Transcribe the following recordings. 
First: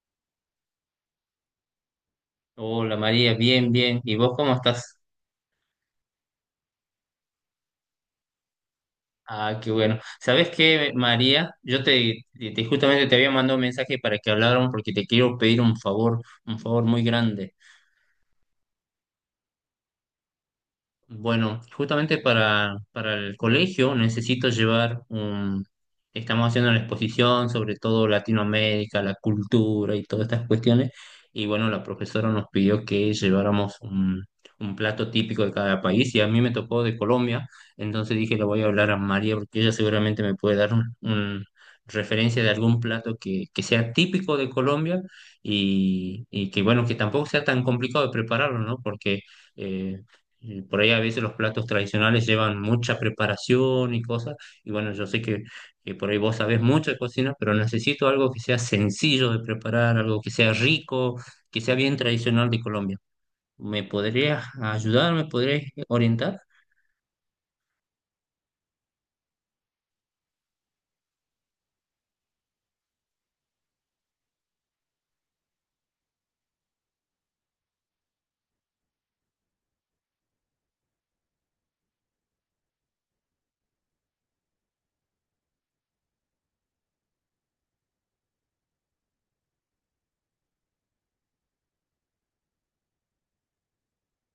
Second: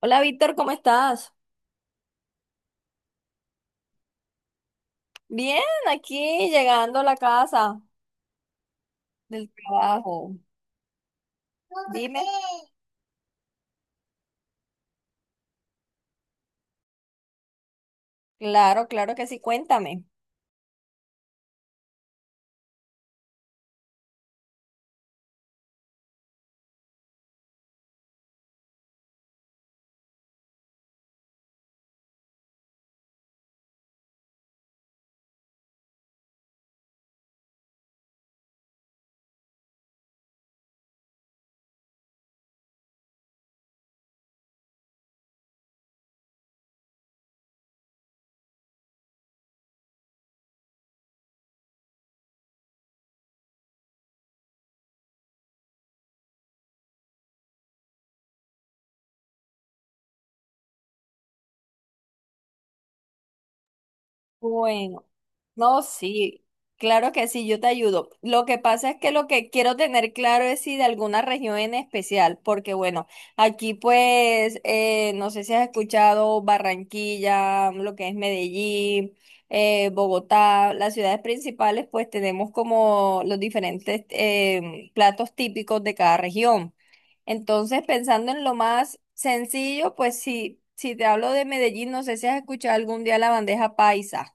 Hola Víctor, ¿cómo estás? Hola María, bien, bien. ¿Y vos cómo estás? Bien, aquí llegando a la casa del Ah, qué bueno. trabajo. ¿Sabés qué, María? Dime. Justamente te había mandado un mensaje para que habláramos porque te quiero pedir un favor muy grande. Claro, claro que sí, cuéntame. Bueno, justamente para el colegio necesito llevar un... Estamos haciendo una exposición sobre todo Latinoamérica, la cultura y todas estas cuestiones. Y bueno, la profesora nos pidió que lleváramos un plato típico de cada país y a mí me tocó de Colombia. Entonces dije, le voy a hablar a María porque ella seguramente me puede dar referencia de algún plato que sea típico de Colombia y que bueno, que tampoco sea tan complicado de prepararlo, ¿no? Porque... eh, y por ahí a veces los platos tradicionales llevan mucha preparación y cosas. Y bueno, yo sé que por ahí vos sabés mucho de cocina, pero necesito algo que sea sencillo de preparar, algo que sea rico, que sea bien tradicional de Colombia. ¿Me podrías Bueno, ayudar? ¿Me podrías no, orientar? sí, claro que sí, yo te ayudo. Lo que pasa es que lo que quiero tener claro es si de alguna región en especial, porque bueno, aquí pues, no sé si has escuchado Barranquilla, lo que es Medellín, Bogotá, las ciudades principales, pues tenemos como los diferentes platos típicos de cada región. Entonces, pensando en lo más sencillo, pues sí, si te hablo de Medellín, no sé si has escuchado algún día la bandeja paisa.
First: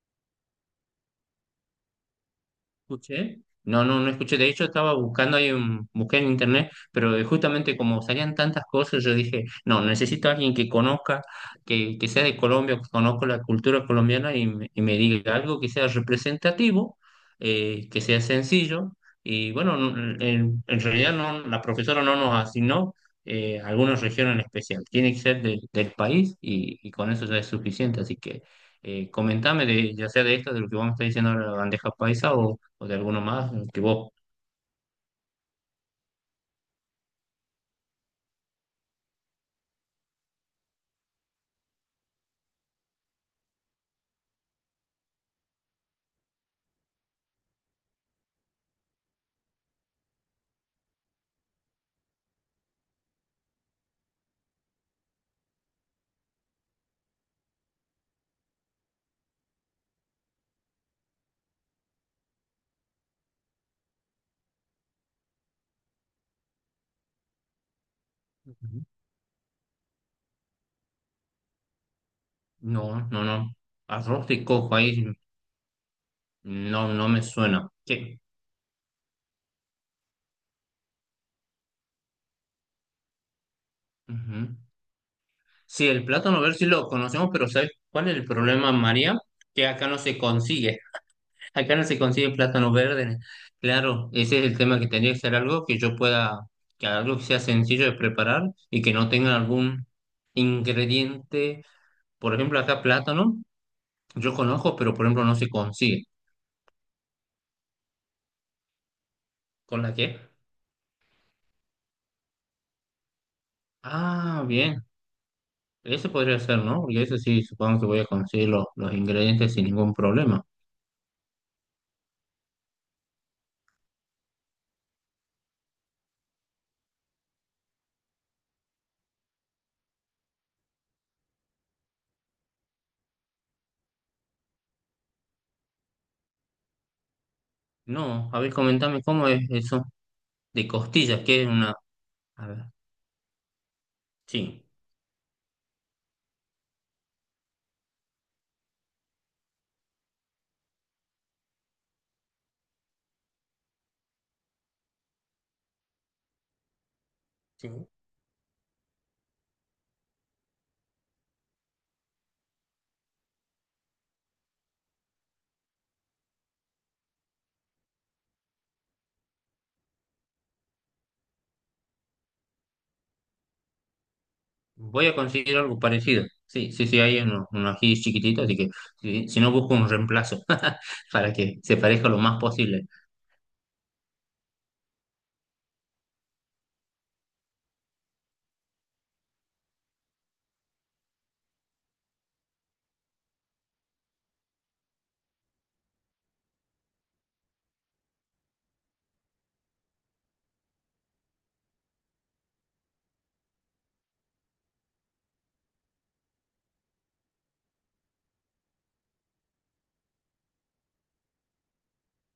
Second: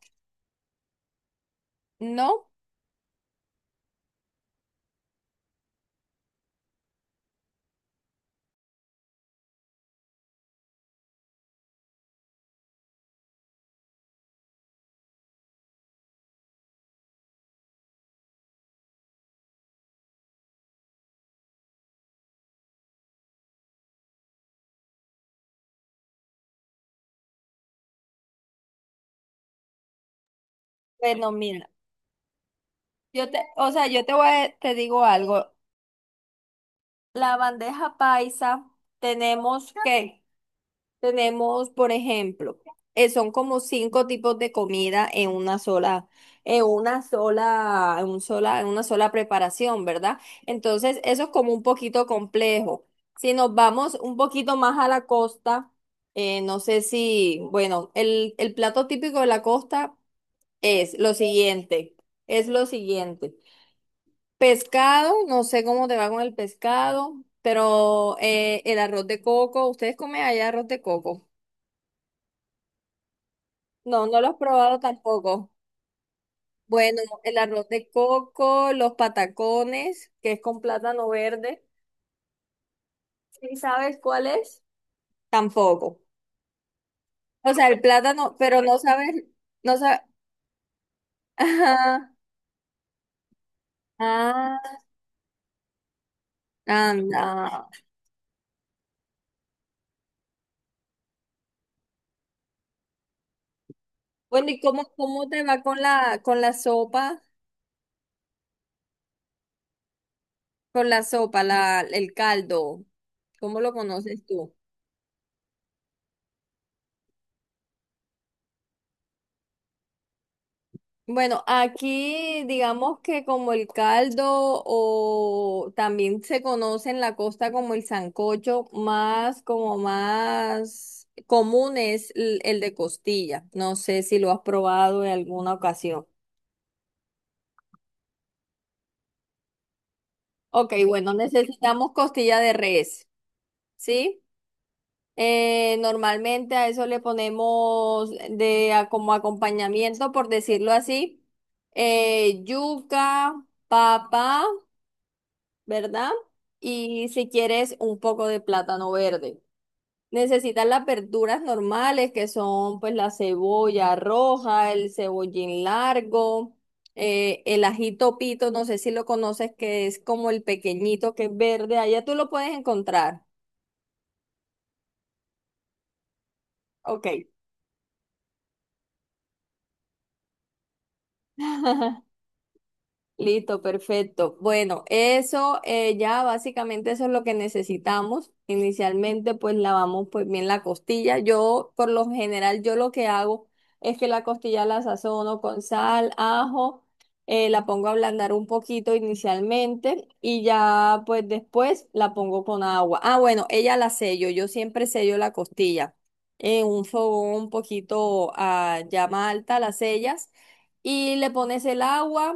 No, Escuché. No, no, no escuché. De hecho, estaba buscando ahí, busqué en internet, pero justamente como salían tantas cosas, yo dije, no, necesito a alguien que conozca, que sea de Colombia, que conozca la cultura colombiana y, me diga algo que sea representativo, que sea sencillo. Y bueno, en realidad no, la profesora no nos asignó alguna región en especial. Tiene que ser del país y con eso ya es suficiente. Así que comentame de, ya sea de esto, de lo que vamos a estar bueno, diciendo ahora, la mira, bandeja paisa o de alguno más o que sea, yo vos. te voy a- te digo algo. La bandeja paisa tenemos que, tenemos, por ejemplo, son como cinco tipos de comida en una sola preparación, ¿verdad? Entonces, eso es como un poquito complejo. Si nos vamos un poquito más a la costa, no sé si, bueno, el plato típico de la costa es lo siguiente, es lo siguiente. Pescado, no sé cómo te va con el pescado, pero el arroz de coco, ¿ustedes comen allá arroz de coco? No, no, no. No, no lo Arroz has de coco probado ahí tampoco. no, Bueno, no me el arroz suena. de Qué. coco, los patacones, que es con plátano verde. ¿Sí sabes cuál Ujú. es? Sí, Tampoco. el plátano verde sí lo conocemos, pero O sea, ¿sabes el cuál es el plátano, pero problema, María? Que no acá no sabes. se consigue. Acá no se Ajá. consigue plátano verde. Claro, ese es el Ah, tema que tendría que ser algo que yo pueda, que algo que sea anda. sencillo de preparar y que no tenga algún ingrediente. Por ejemplo, acá plátano, yo Bueno, ¿y conozco, cómo, pero por ejemplo cómo no te se va consigue. Con la sopa? ¿Con la qué? Con la sopa, el caldo. ¿Cómo lo conoces Ah, tú? bien. Ese podría ser, ¿no? Porque ese sí, supongo que voy a conseguir los ingredientes sin ningún problema. Bueno, aquí digamos que como el caldo o también se conoce en la costa como el sancocho, más como más común es el de costilla. No sé si lo has probado en alguna ocasión. No, a ver, comentame cómo es eso de Ok, bueno, costillas, que es una... necesitamos costilla A de ver, res, ¿sí? sí, Normalmente a eso le ponemos como acompañamiento, por decirlo así, yuca, papa. ¿Verdad? Y si quieres sí. un poco de plátano verde. Necesitas las verduras normales que son pues la cebolla roja, el cebollín largo, el ajito pito, no sé si lo conoces, que es como el pequeñito que es verde, allá tú lo puedes encontrar. Voy a conseguir algo parecido. Sí, sí, sí, Ok. hay uno, uno ají chiquitito, así que si, si no busco un reemplazo para que se parezca lo más posible. Listo, perfecto. Bueno, eso ya básicamente eso es lo que necesitamos. Inicialmente pues lavamos pues bien la costilla. Yo por lo general yo lo que hago es que la costilla la sazono con sal, ajo, la pongo a ablandar un poquito inicialmente y ya pues después la pongo con agua. Ah, bueno, ella la sello. Yo siempre sello la costilla en un fogón un poquito a llama alta, la sellas y le pones el agua,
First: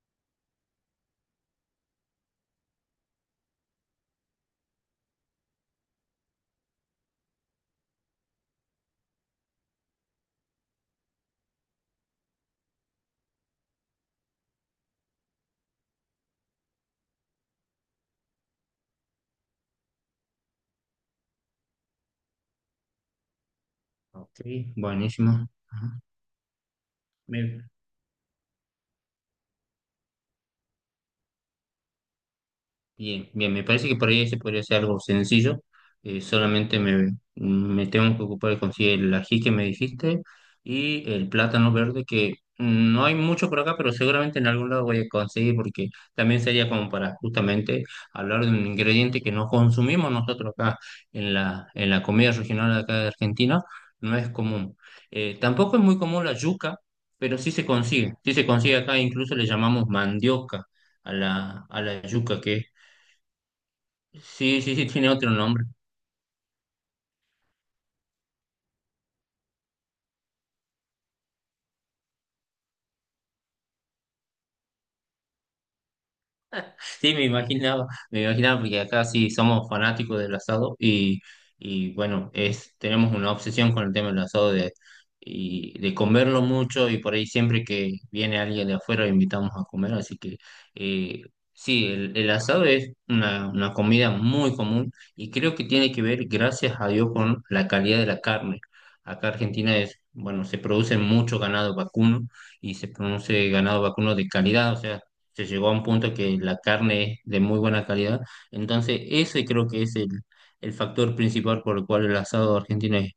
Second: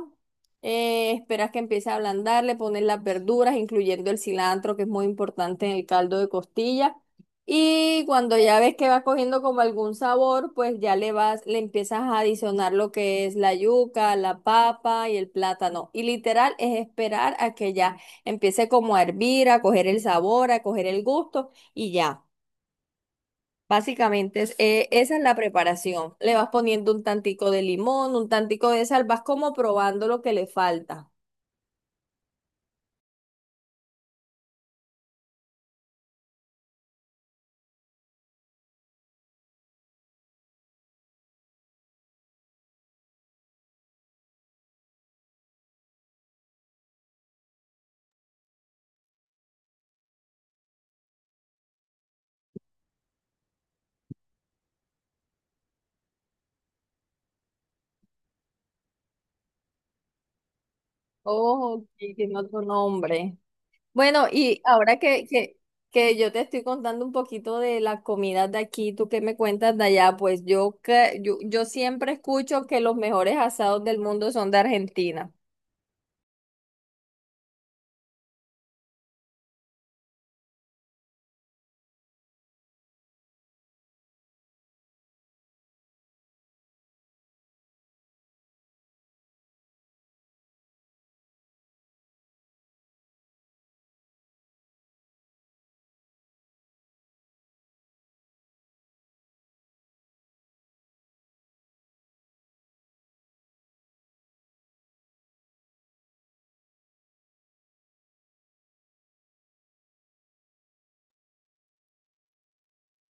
esperas que empiece a ablandar, le pones las verduras, incluyendo el cilantro, que es muy importante en el caldo de costilla. Y cuando ya ves que va cogiendo como algún sabor, pues ya le empiezas a adicionar lo que es la yuca, la papa y el plátano. Y literal es esperar a que ya empiece como a hervir, a coger el sabor, a coger el gusto y ya. Ok, Básicamente esa es la buenísimo. Ajá. preparación. Le vas poniendo un tantico de Me- limón, un tantico de sal, vas como probando lo que le falta. Bien, bien, me parece que por ahí ese podría ser algo sencillo. Solamente me tengo que ocupar de conseguir el ají que me dijiste y el plátano verde, que no hay mucho por acá, pero seguramente en algún lado voy a conseguir, porque también sería como para justamente hablar de un ingrediente que no consumimos nosotros acá en en la comida regional de acá de Argentina, no es común. Tampoco es muy común la yuca, pero sí se consigue acá, incluso le llamamos mandioca a Oh, a ok, la tiene yuca, que otro es... nombre. Bueno, y Sí, sí, sí, ahora tiene otro nombre. que yo te estoy contando un poquito de las comidas de aquí, tú qué me cuentas de allá, pues yo siempre escucho que los mejores asados del mundo son de Argentina, Sí, me imaginaba porque acá sí somos fanáticos del asado y bueno, es, tenemos una obsesión con el tema del asado de, y, de comerlo mucho y por ahí siempre que viene alguien de afuera lo invitamos a comer, así que eh, sí, el asado es una comida muy común y creo que tiene que ver, gracias a Dios, con la calidad de la carne. Acá Argentina es, bueno, se produce mucho ganado vacuno y se produce ganado vacuno de calidad, o sea, se llegó a un punto que la carne es de muy buena calidad. Entonces, ese creo que es el factor principal por el cual el asado argentino es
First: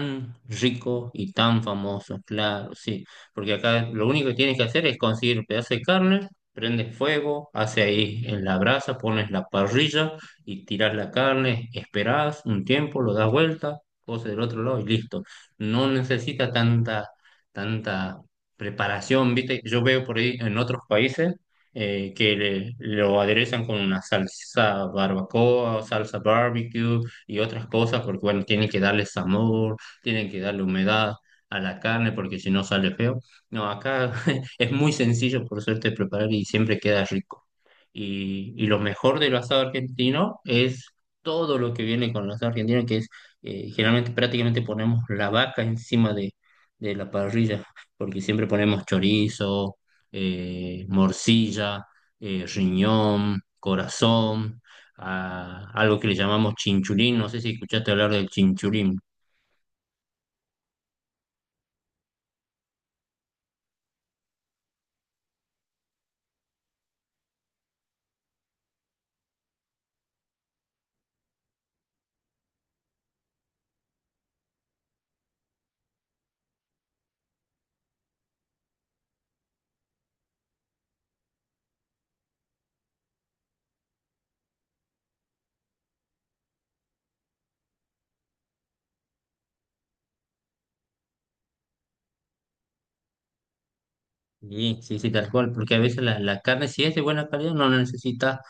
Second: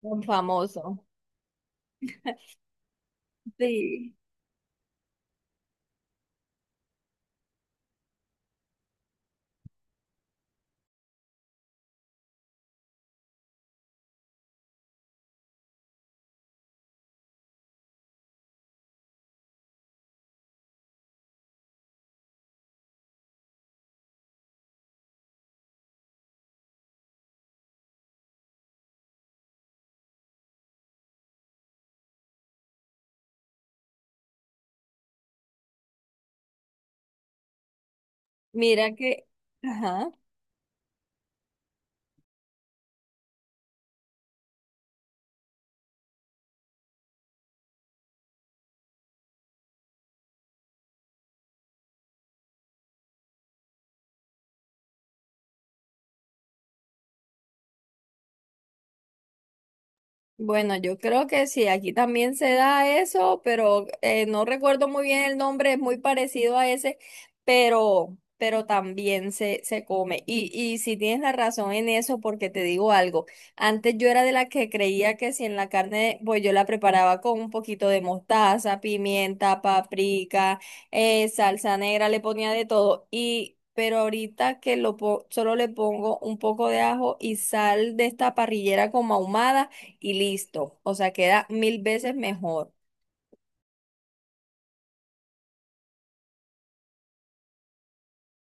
son famosos. rico y tan famoso, claro, sí. Porque acá lo Sí. único que tienes que hacer es conseguir pedazo de carne, prendes fuego, hace ahí en la brasa, pones la parrilla y tiras la carne, esperás un tiempo, lo das vuelta, pose del otro lado y listo. No necesita tanta preparación, ¿viste? Yo veo por ahí en otros países lo aderezan con una salsa barbacoa, salsa barbecue y otras cosas, porque bueno, tienen que darle sabor, tienen que darle humedad a la carne, porque si no sale feo. No, acá es muy sencillo, por suerte, preparar y siempre queda rico. Y lo Mira mejor que, del asado ajá. argentino es todo lo que viene con el asado argentino, que es generalmente prácticamente ponemos la vaca encima de la parrilla, porque siempre ponemos chorizo, morcilla, riñón, corazón, algo que le llamamos chinchulín. No sé si escuchaste hablar del chinchulín. Bueno, yo creo que sí, aquí también se da eso, pero no recuerdo muy bien el nombre, es muy parecido a ese, pero también se come. Y si tienes la razón en eso, porque te digo algo, antes yo era de la que creía que si en la carne, pues yo la preparaba con un poquito de mostaza, pimienta, paprika, salsa negra, le ponía de todo. Y pero ahorita que solo le pongo un poco de ajo y sal de esta parrillera como ahumada y listo. O sea, queda mil veces mejor. Sí, sí, sí, tal cual, porque a veces la carne, si es de buena calidad, no necesita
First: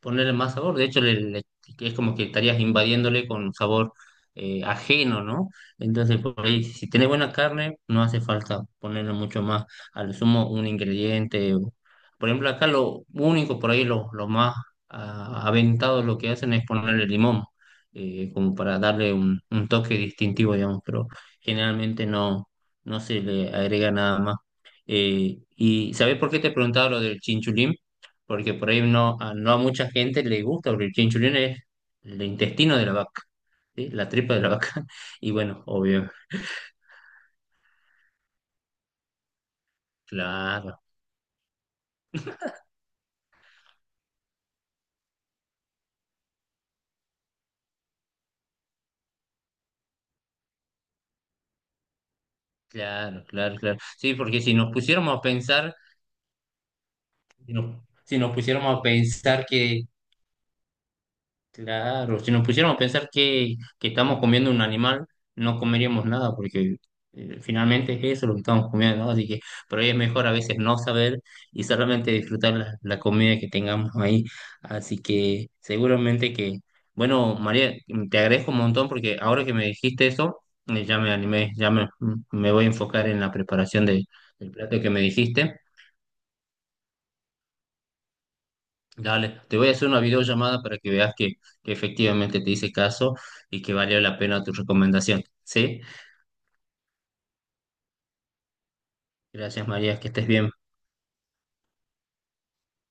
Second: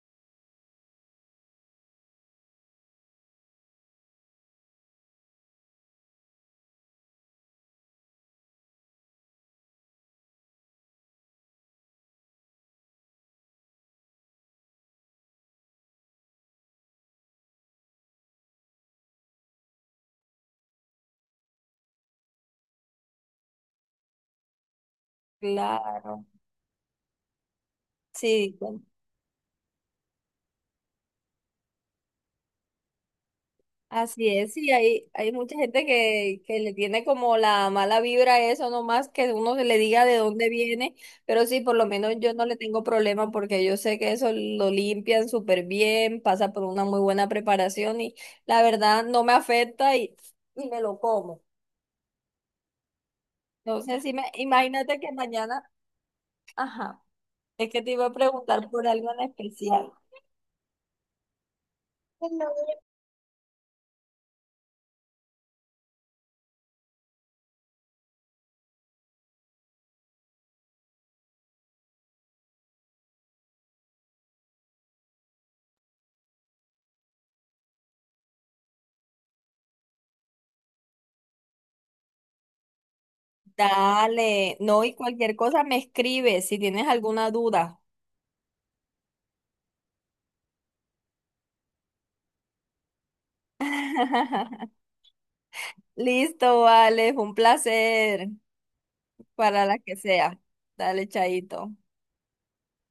ponerle más sabor. De hecho, es como que estarías invadiéndole con sabor ajeno, ¿no? Entonces, por ahí, si tenés buena carne, no hace falta ponerle mucho más, al sumo un ingrediente. O- Por ejemplo, acá lo único, por ahí lo más ah, aventado lo que hacen es ponerle limón, como para darle un toque distintivo, digamos, pero generalmente no, no se le agrega nada más. ¿Y sabés Claro. por qué te preguntaba lo del chinchulín? Porque Sí, por bueno, ahí no, a, no a mucha gente le gusta, porque el chinchulín es el intestino de la vaca, ¿sí? La así tripa de la es. Sí, vaca. hay, Y hay mucha bueno, gente obvio, que le tiene como la mala vibra a eso, no más que uno se le diga de dónde claro, viene, pero sí, por lo menos yo no le tengo problema porque yo sé que eso lo limpian súper bien, pasa por una muy buena preparación y la verdad no me afecta y me lo como. claro, claro, claro. Entonces, Sí, porque si nos imagínate que pusiéramos a mañana, pensar, ajá, es que te iba a si nos preguntar pusiéramos a por algo en pensar que... especial. Claro, si nos pusiéramos a pensar que estamos comiendo un animal, no comeríamos nada, porque finalmente es eso lo que estamos comiendo, ¿no? Así que por ahí es mejor a veces no saber y solamente disfrutar la comida que tengamos ahí. Así que seguramente que, bueno, María, te agradezco un montón porque ahora que me dijiste eso, ya me animé, me voy a enfocar en la preparación de- del Dale, plato no, que y me cualquier dijiste. cosa me escribes si tienes alguna duda. Dale, te voy a hacer una videollamada para que veas que efectivamente te hice caso y que valió la pena tu recomendación. ¿Sí? Listo, vale, fue un placer para Gracias, la que María, que estés sea. bien. Dale, chaito.